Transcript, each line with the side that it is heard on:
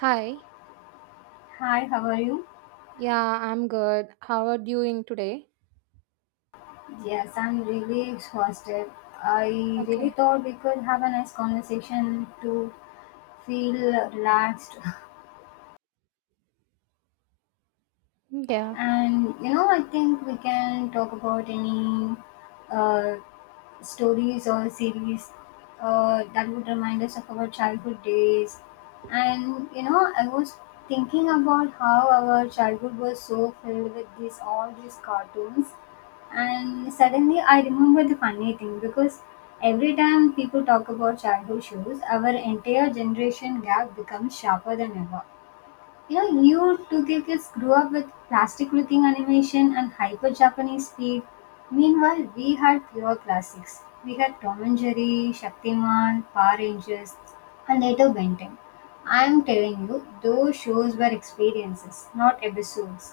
right: Hi.
left: Hi, how are you?
right: Yeah, I'm good. How are you doing today?
left: Yes, I'm really exhausted. I really
right: Okay.
left: thought we could have a nice conversation to feel relaxed.
right: Yeah.
left: And you know, I think we can talk about any uh, stories or series that would remind us of our childhood days. And you know, I was thinking about how our childhood was so filled with these all these cartoons, and suddenly I remember the funny thing because every time people talk about childhood shows, our entire generation gap becomes sharper than ever, you know, you two kids grew up with plastic looking animation and hyper Japanese speed. Meanwhile, we had pure classics. We had Tom and Jerry, Shaktiman, Power Rangers, and later Ben 10. I'm telling you, those shows were experiences, not episodes.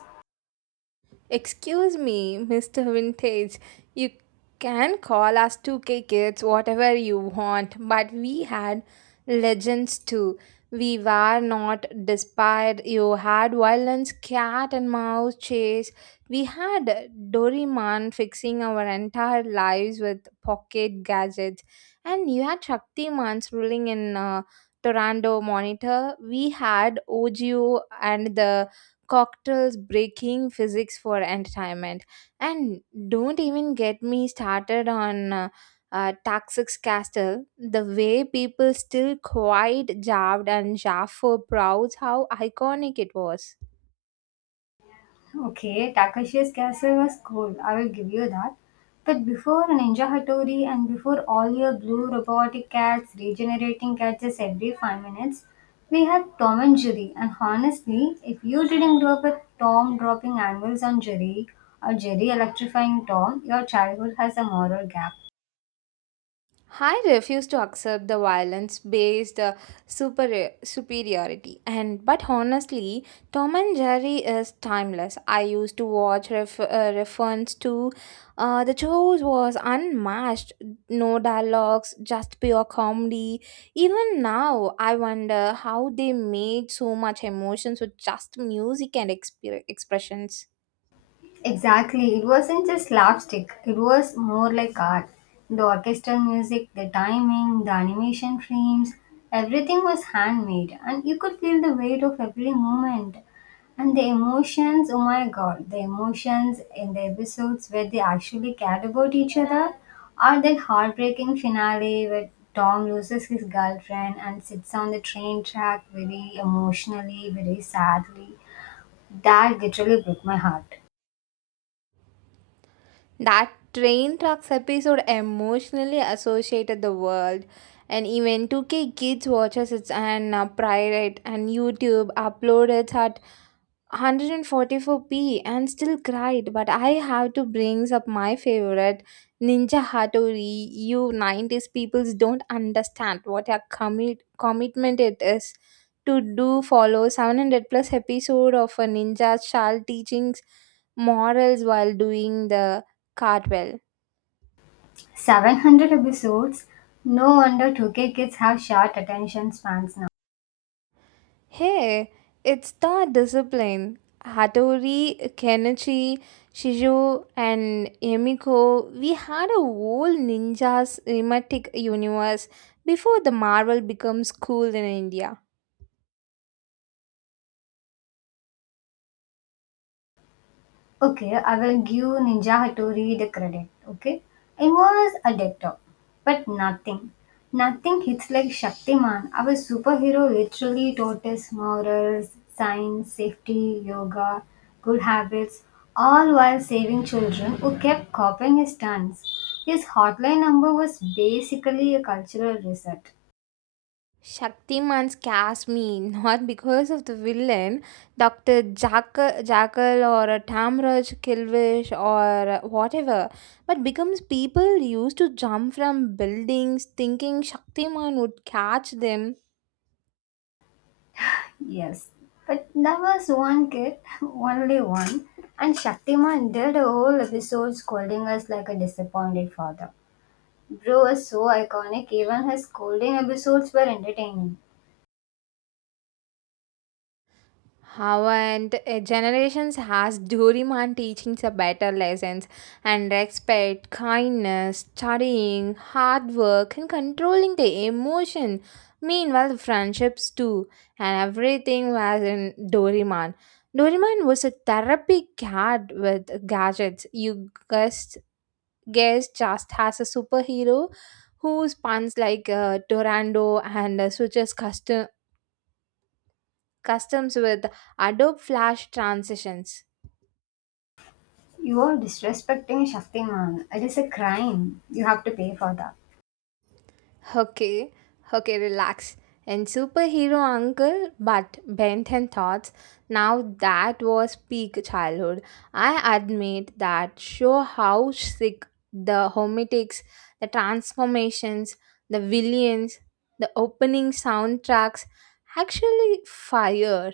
right: Excuse me, Mr. Vintage. You can call us 2K kids whatever you want, but we had legends too. We were not despised. You had violence, cat and mouse chase. We had Doraemon fixing our entire lives with pocket gadgets. And you had Shaktiman's ruling in Toronto Monitor. We had OGO and the cocktails breaking physics for entertainment and don't even get me started on Toxic's Castle, the way people still quite jabbed and jaff for proud how iconic it was.
left: Okay, Takashi's Castle was cool, I will give you that. But before Ninja Hattori and before all your blue robotic cats regenerating gadgets every 5 minutes, we had Tom and Jerry. And honestly, if you didn't grow up with Tom dropping anvils on Jerry or Jerry electrifying Tom, your childhood has a moral gap.
right: I refuse to accept the violence-based superiority, and but honestly, Tom and Jerry is timeless. I used to watch reference to the shows was unmatched, no dialogues, just pure comedy. Even now, I wonder how they made so much emotions with just music and expressions.
left: Exactly. It wasn't just slapstick, it was more like art. The orchestral music, the timing, the animation frames, everything was handmade, and you could feel the weight of every moment. And the emotions, oh my god, the emotions in the episodes where they actually cared about each other, or that heartbreaking finale where Tom loses his girlfriend and sits on the train track very emotionally, very sadly. That literally broke my heart.
right: That train tracks episode emotionally associated the world, and even 2K kids watches it and pirate and YouTube upload it at 144p and still cried but I have to bring up my favorite ninja hattori. You 90s peoples don't understand what a commitment it is to do follow 700 plus episode of a ninja child teachings morals while doing the cartwheel.
left: 700 episodes? No wonder 2K kids have short attention spans now.
right: Hey, it's the discipline. Hattori, Kenichi, Shizu, and Emiko, we had a whole ninjas cinematic universe before the Marvel becomes cool in India.
left: Okay, I will give Ninja Hattori the credit, okay? I was addicted, but nothing. Nothing hits like Shaktiman. Our superhero literally taught us morals, science, safety, yoga, good habits, all while saving children who kept copying his stunts. His hotline number was basically a cultural reset.
right: Shaktiman's cast me not because of the villain, Dr. Jackal, Jackal or a Tamraj, Kilvish or whatever, but becomes people used to jump from buildings thinking Shaktiman would catch them.
left: Yes, but there was one kid, only one, and Shaktiman did a whole episode scolding us like a disappointed father. Bro was so iconic, even his scolding episodes were entertaining.
right: How and generations has Doraemon teaching the better lessons and respect, kindness, studying, hard work, and controlling the emotion. Meanwhile, friendships too, and everything was in Doraemon. Doraemon was a therapy cat with gadgets. Guess just has a superhero who spawns like Torando and switches customs with Adobe Flash transitions.
left: You are disrespecting Shaktiman. It is a crime. You have to pay for that.
right: Okay, okay, relax. And superhero uncle, but bent and thoughts. Now that was peak childhood. I admit that show how sick the hometics, the transformations, the villains, the opening soundtracks actually fire.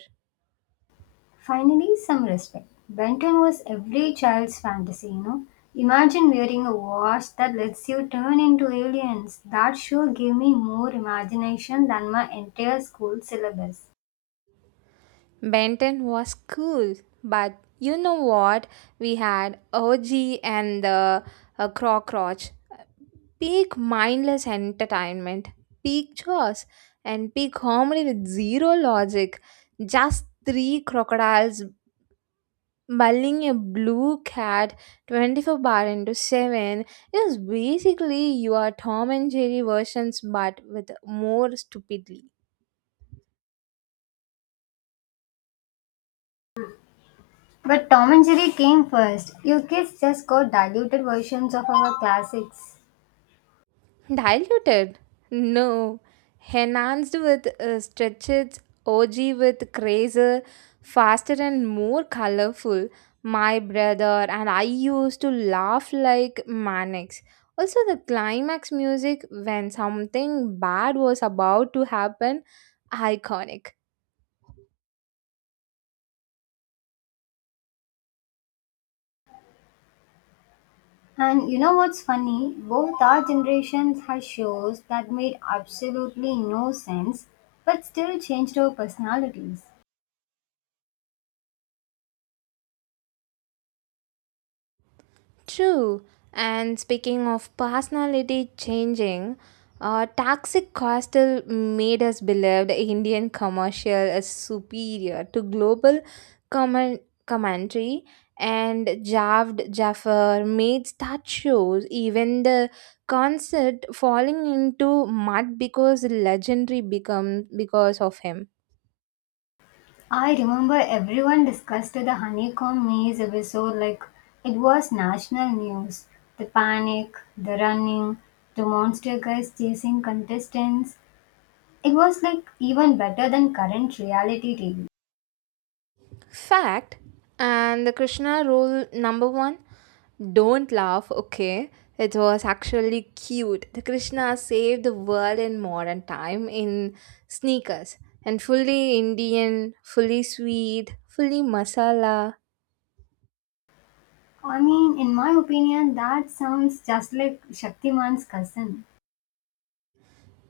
left: Finally, some respect. Benton was every child's fantasy, you know. Imagine wearing a watch that lets you turn into aliens. That sure gave me more imagination than my entire school syllabus.
right: Benton was cool, but you know what? We had OG and the Cockroach. Peak mindless entertainment, peak chores, and peak comedy with zero logic. Just three crocodiles bullying a blue cat 24 bar into 7 is basically your Tom and Jerry versions but with more stupidly.
left: But Tom and Jerry came first. You kids just got diluted versions of our classics.
right: Diluted? No. Enhanced with stretches, OG with crazer, faster and more colorful. My brother and I used to laugh like maniacs. Also, the climax music when something bad was about to happen, iconic.
left: And you know what's funny? Both our generations had shows that made absolutely no sense but still changed our personalities.
right: True. And speaking of personality changing, toxic coastal made us believe the Indian commercial is superior to global comment- commentary, and Javed Jaffer made star shows, even the concert falling into mud because legendary become because of him.
left: I remember everyone discussed the honeycomb maze episode like it was national news. The panic, the running, the monster guys chasing contestants. It was like even better than current reality TV.
right: Fact. And the Krishna rule number one, don't laugh, okay? It was actually cute. The Krishna saved the world in modern time in sneakers and fully Indian, fully sweet, fully masala.
left: I mean, in my opinion, that sounds just like Shaktiman's cousin.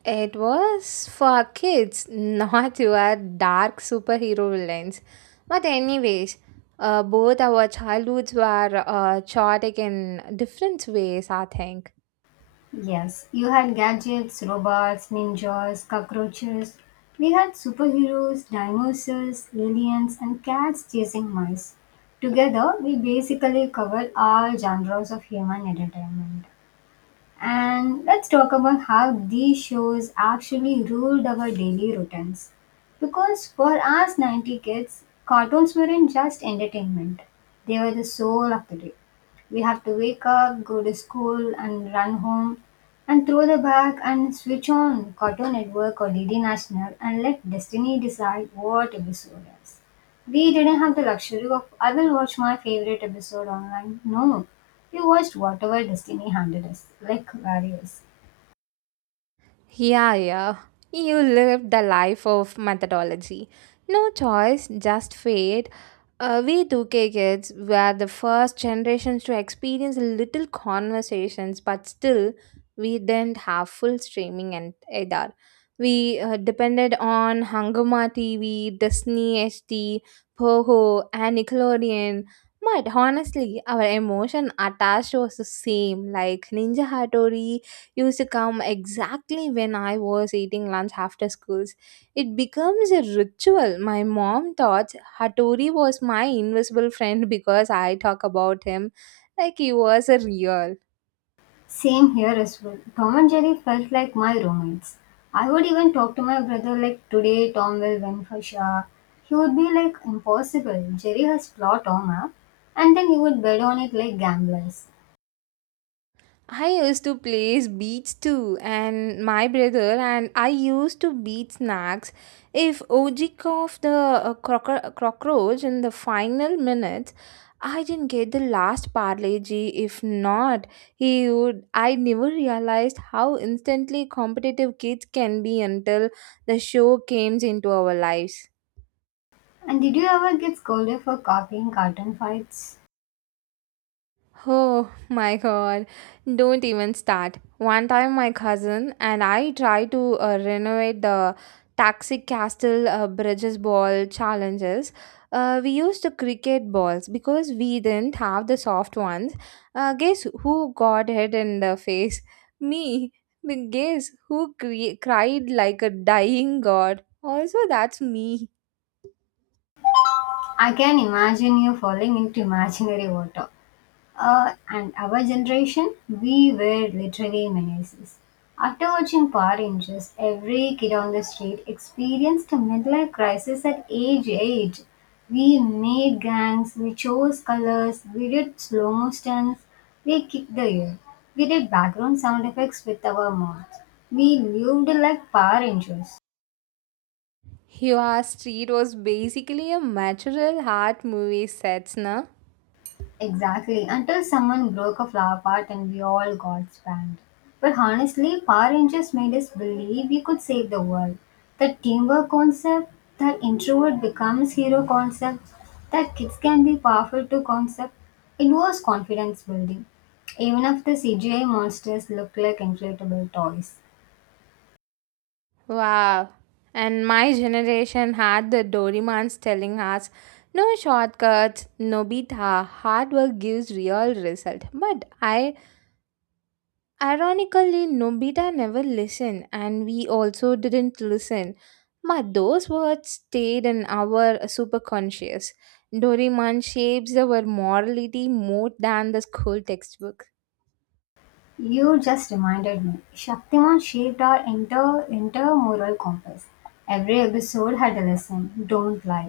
right: It was for kids, not your dark superhero villains. But, anyways, both our childhoods were chaotic in different ways, I think.
left: Yes, you had gadgets, robots, ninjas, cockroaches. We had superheroes, dinosaurs, aliens, and cats chasing mice. Together, we basically covered all genres of human entertainment. And let's talk about how these shows actually ruled our daily routines. Because for us 90 kids, cartoons weren't just entertainment, they were the soul of the day. We have to wake up, go to school, and run home, and throw the bag and switch on Cartoon Network or DD National and let destiny decide what episode is. We didn't have the luxury of, I will watch my favorite episode online. No, we watched whatever destiny handed us, like various.
right: Yeah, yeah. You lived the life of methodology. No choice, just fate. We 2K kids were the first generations to experience little conversations, but still, we didn't have full streaming and either. We depended on Hungama TV, Disney HD, Poho, and Nickelodeon. But honestly, our emotion attached was the same, like Ninja Hattori used to come exactly when I was eating lunch after schools. It becomes a ritual. My mom thought Hattori was my invisible friend because I talk about him like he was a real.
left: Same here as well. Tom and Jerry felt like my roommates. I would even talk to my brother like, today Tom will win for sure. He would be like, impossible. Jerry has plot on, huh? And then he would bet on it like gamblers.
right: I used to play beats too, and my brother and I used to beat snacks. If OG of the cockroach in the final minutes, I didn't get the last parlay. If not, he would. I never realized how instantly competitive kids can be until the show came into our lives.
left: And did you ever get scolded for copying cartoon fights?
right: Oh my god, don't even start. One time, my cousin and I tried to renovate the Taxi Castle Bridges Ball challenges. We used the cricket balls because we didn't have the soft ones. Guess who got hit in the face? Me. But guess who cried like a dying god? Also, that's me.
left: I can imagine you falling into imaginary water. And our generation, we were literally menaces. After watching Power Rangers, every kid on the street experienced a midlife crisis at age 8. We made gangs, we chose colors, we did slow mo stunts, we kicked the air, we did background sound effects with our mouths. We lived like Power Rangers.
right: Your street was basically a natural heart movie sets, na?
left: Exactly, until someone broke a flower pot and we all got spanned. But honestly, Power Rangers made us believe we could save the world. That teamwork concept, that introvert becomes hero concept, that kids can be powerful too concept, it was confidence building. Even if the CGI monsters look like inflatable toys.
right: Wow. And my generation had the Dorimans telling us no shortcuts, Nobita, hard work gives real result. But I, ironically Nobita never listened and we also didn't listen. But those words stayed in our superconscious. Doraemon shapes our morality more than the school textbook.
left: You just reminded me, Shaktiman shaped our inter moral compass. Every episode had a lesson, don't lie.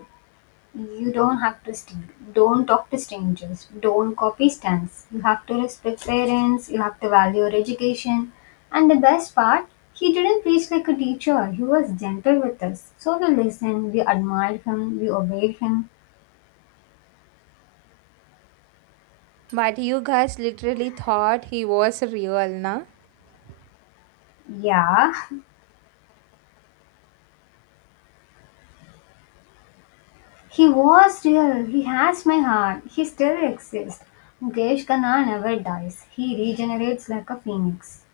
left: You don't have to steal. Don't talk to strangers. Don't copy stunts. You have to respect parents. You have to value your education. And the best part, he didn't preach like a teacher. He was gentle with us. So we listened, we admired him, we obeyed him.
right: But you guys literally thought he was real, na?
left: Yeah, he was real. He has my heart. He still exists. Mukesh Khanna never dies. He regenerates like a phoenix.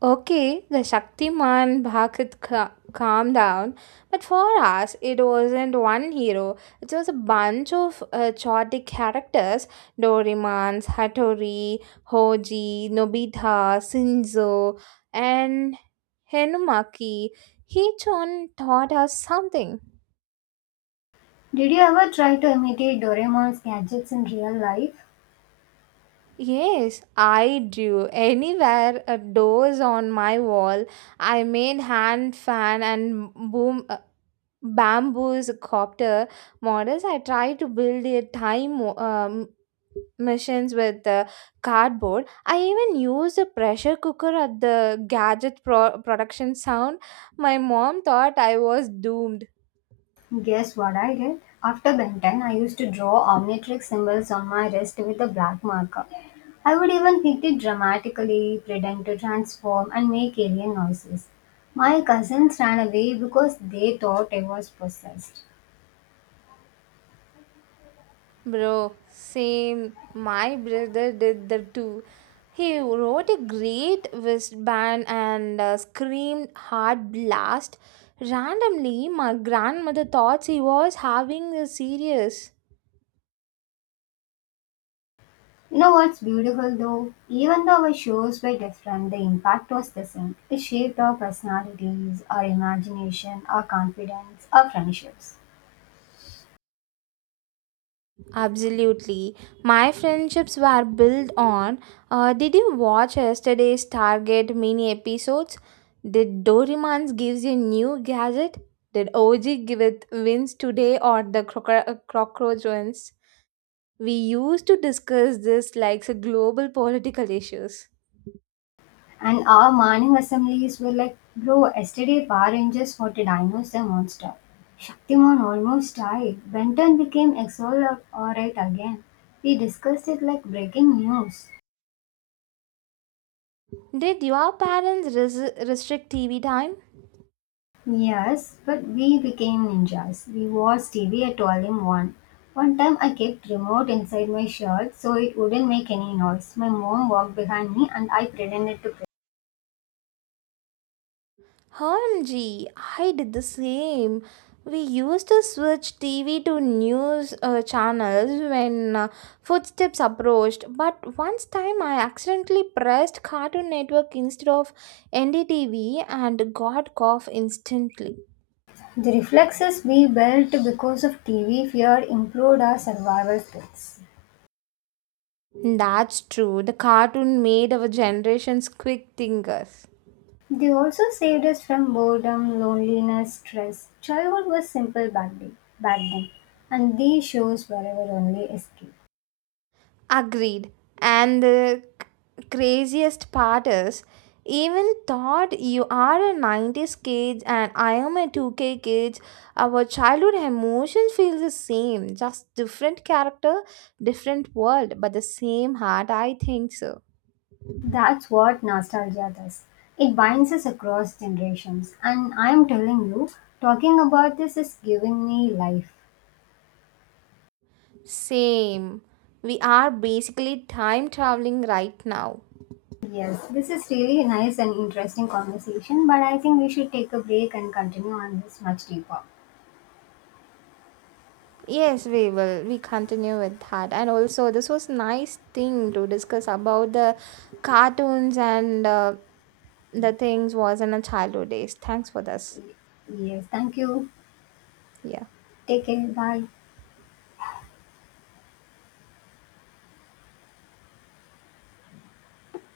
right: Okay, the Shaktiman Bhagat calmed down, but for us, it wasn't one hero. It was a bunch of chaotic characters Doraemon, Hattori, Hoji, Nobita, Shinzo, and Henumaki. Each one taught us something.
left: Did you ever try to imitate Doraemon's gadgets in real life?
right: Yes, I do. Anywhere a door's on my wall, I made hand fan and boom bamboo's copter models. I try to build a time machines with cardboard. I even used a pressure cooker at the gadget production sound. My mom thought I was doomed.
left: Guess what I did? After Ben 10, I used to draw omnitrix symbols on my wrist with a black marker. I would even hit it dramatically, pretend to transform, and make alien noises. My cousins ran away because they thought I was possessed.
right: Bro, same. My brother did the two. He wrote a great wristband and screamed hard blast. Randomly, my grandmother thought he was having a serious.
left: You know what's beautiful though? Even though our shows were different, the impact was the same. It shaped our personalities, our imagination, our confidence, our friendships.
right: Absolutely. My friendships were built on. Did you watch yesterday's Target mini episodes? Did Doraemon gives you a new gadget? Did OG give it wins today or the cockroach wins? We used to discuss this like so global political issues.
left: And our morning assemblies were like, bro, yesterday Power Rangers fought a dinosaur monster. Shaktiman almost died. Benton became Exol alright again. We discussed it like breaking news.
right: Did your parents restrict TV time?
left: Yes, but we became ninjas. We watched TV at 12 in 1. One time I kept remote inside my shirt so it wouldn't make any noise. My mom walked behind me and I pretended to play.
right: OMG, I did the same. We used to switch TV to news channels when footsteps approached, but once time I accidentally pressed Cartoon Network instead of NDTV and got cough instantly.
left: The reflexes we built because of TV fear improved our survival skills.
right: That's true, the cartoon made our generations quick thinkers.
left: They also saved us from boredom, loneliness, stress. Childhood was simple back then, and these shows were our only escape.
right: Agreed. And the craziest part is, even thought you are a 90s kid and I am a 2K kid, our childhood emotions feel the same, just different character, different world, but the same heart, I think so.
left: That's what nostalgia does. It binds us across generations, and I am telling you, talking about this is giving me life.
right: Same. We are basically time traveling right now.
left: Yes, this is really nice and interesting conversation, but I think we should take a break and continue on this much deeper.
right: Yes, we will. We continue with that. And also, this was nice thing to discuss about the cartoons and the things was in a childhood days. Thanks for this.
left: Yes, thank you.
right: Yeah.
left: Take care. Bye.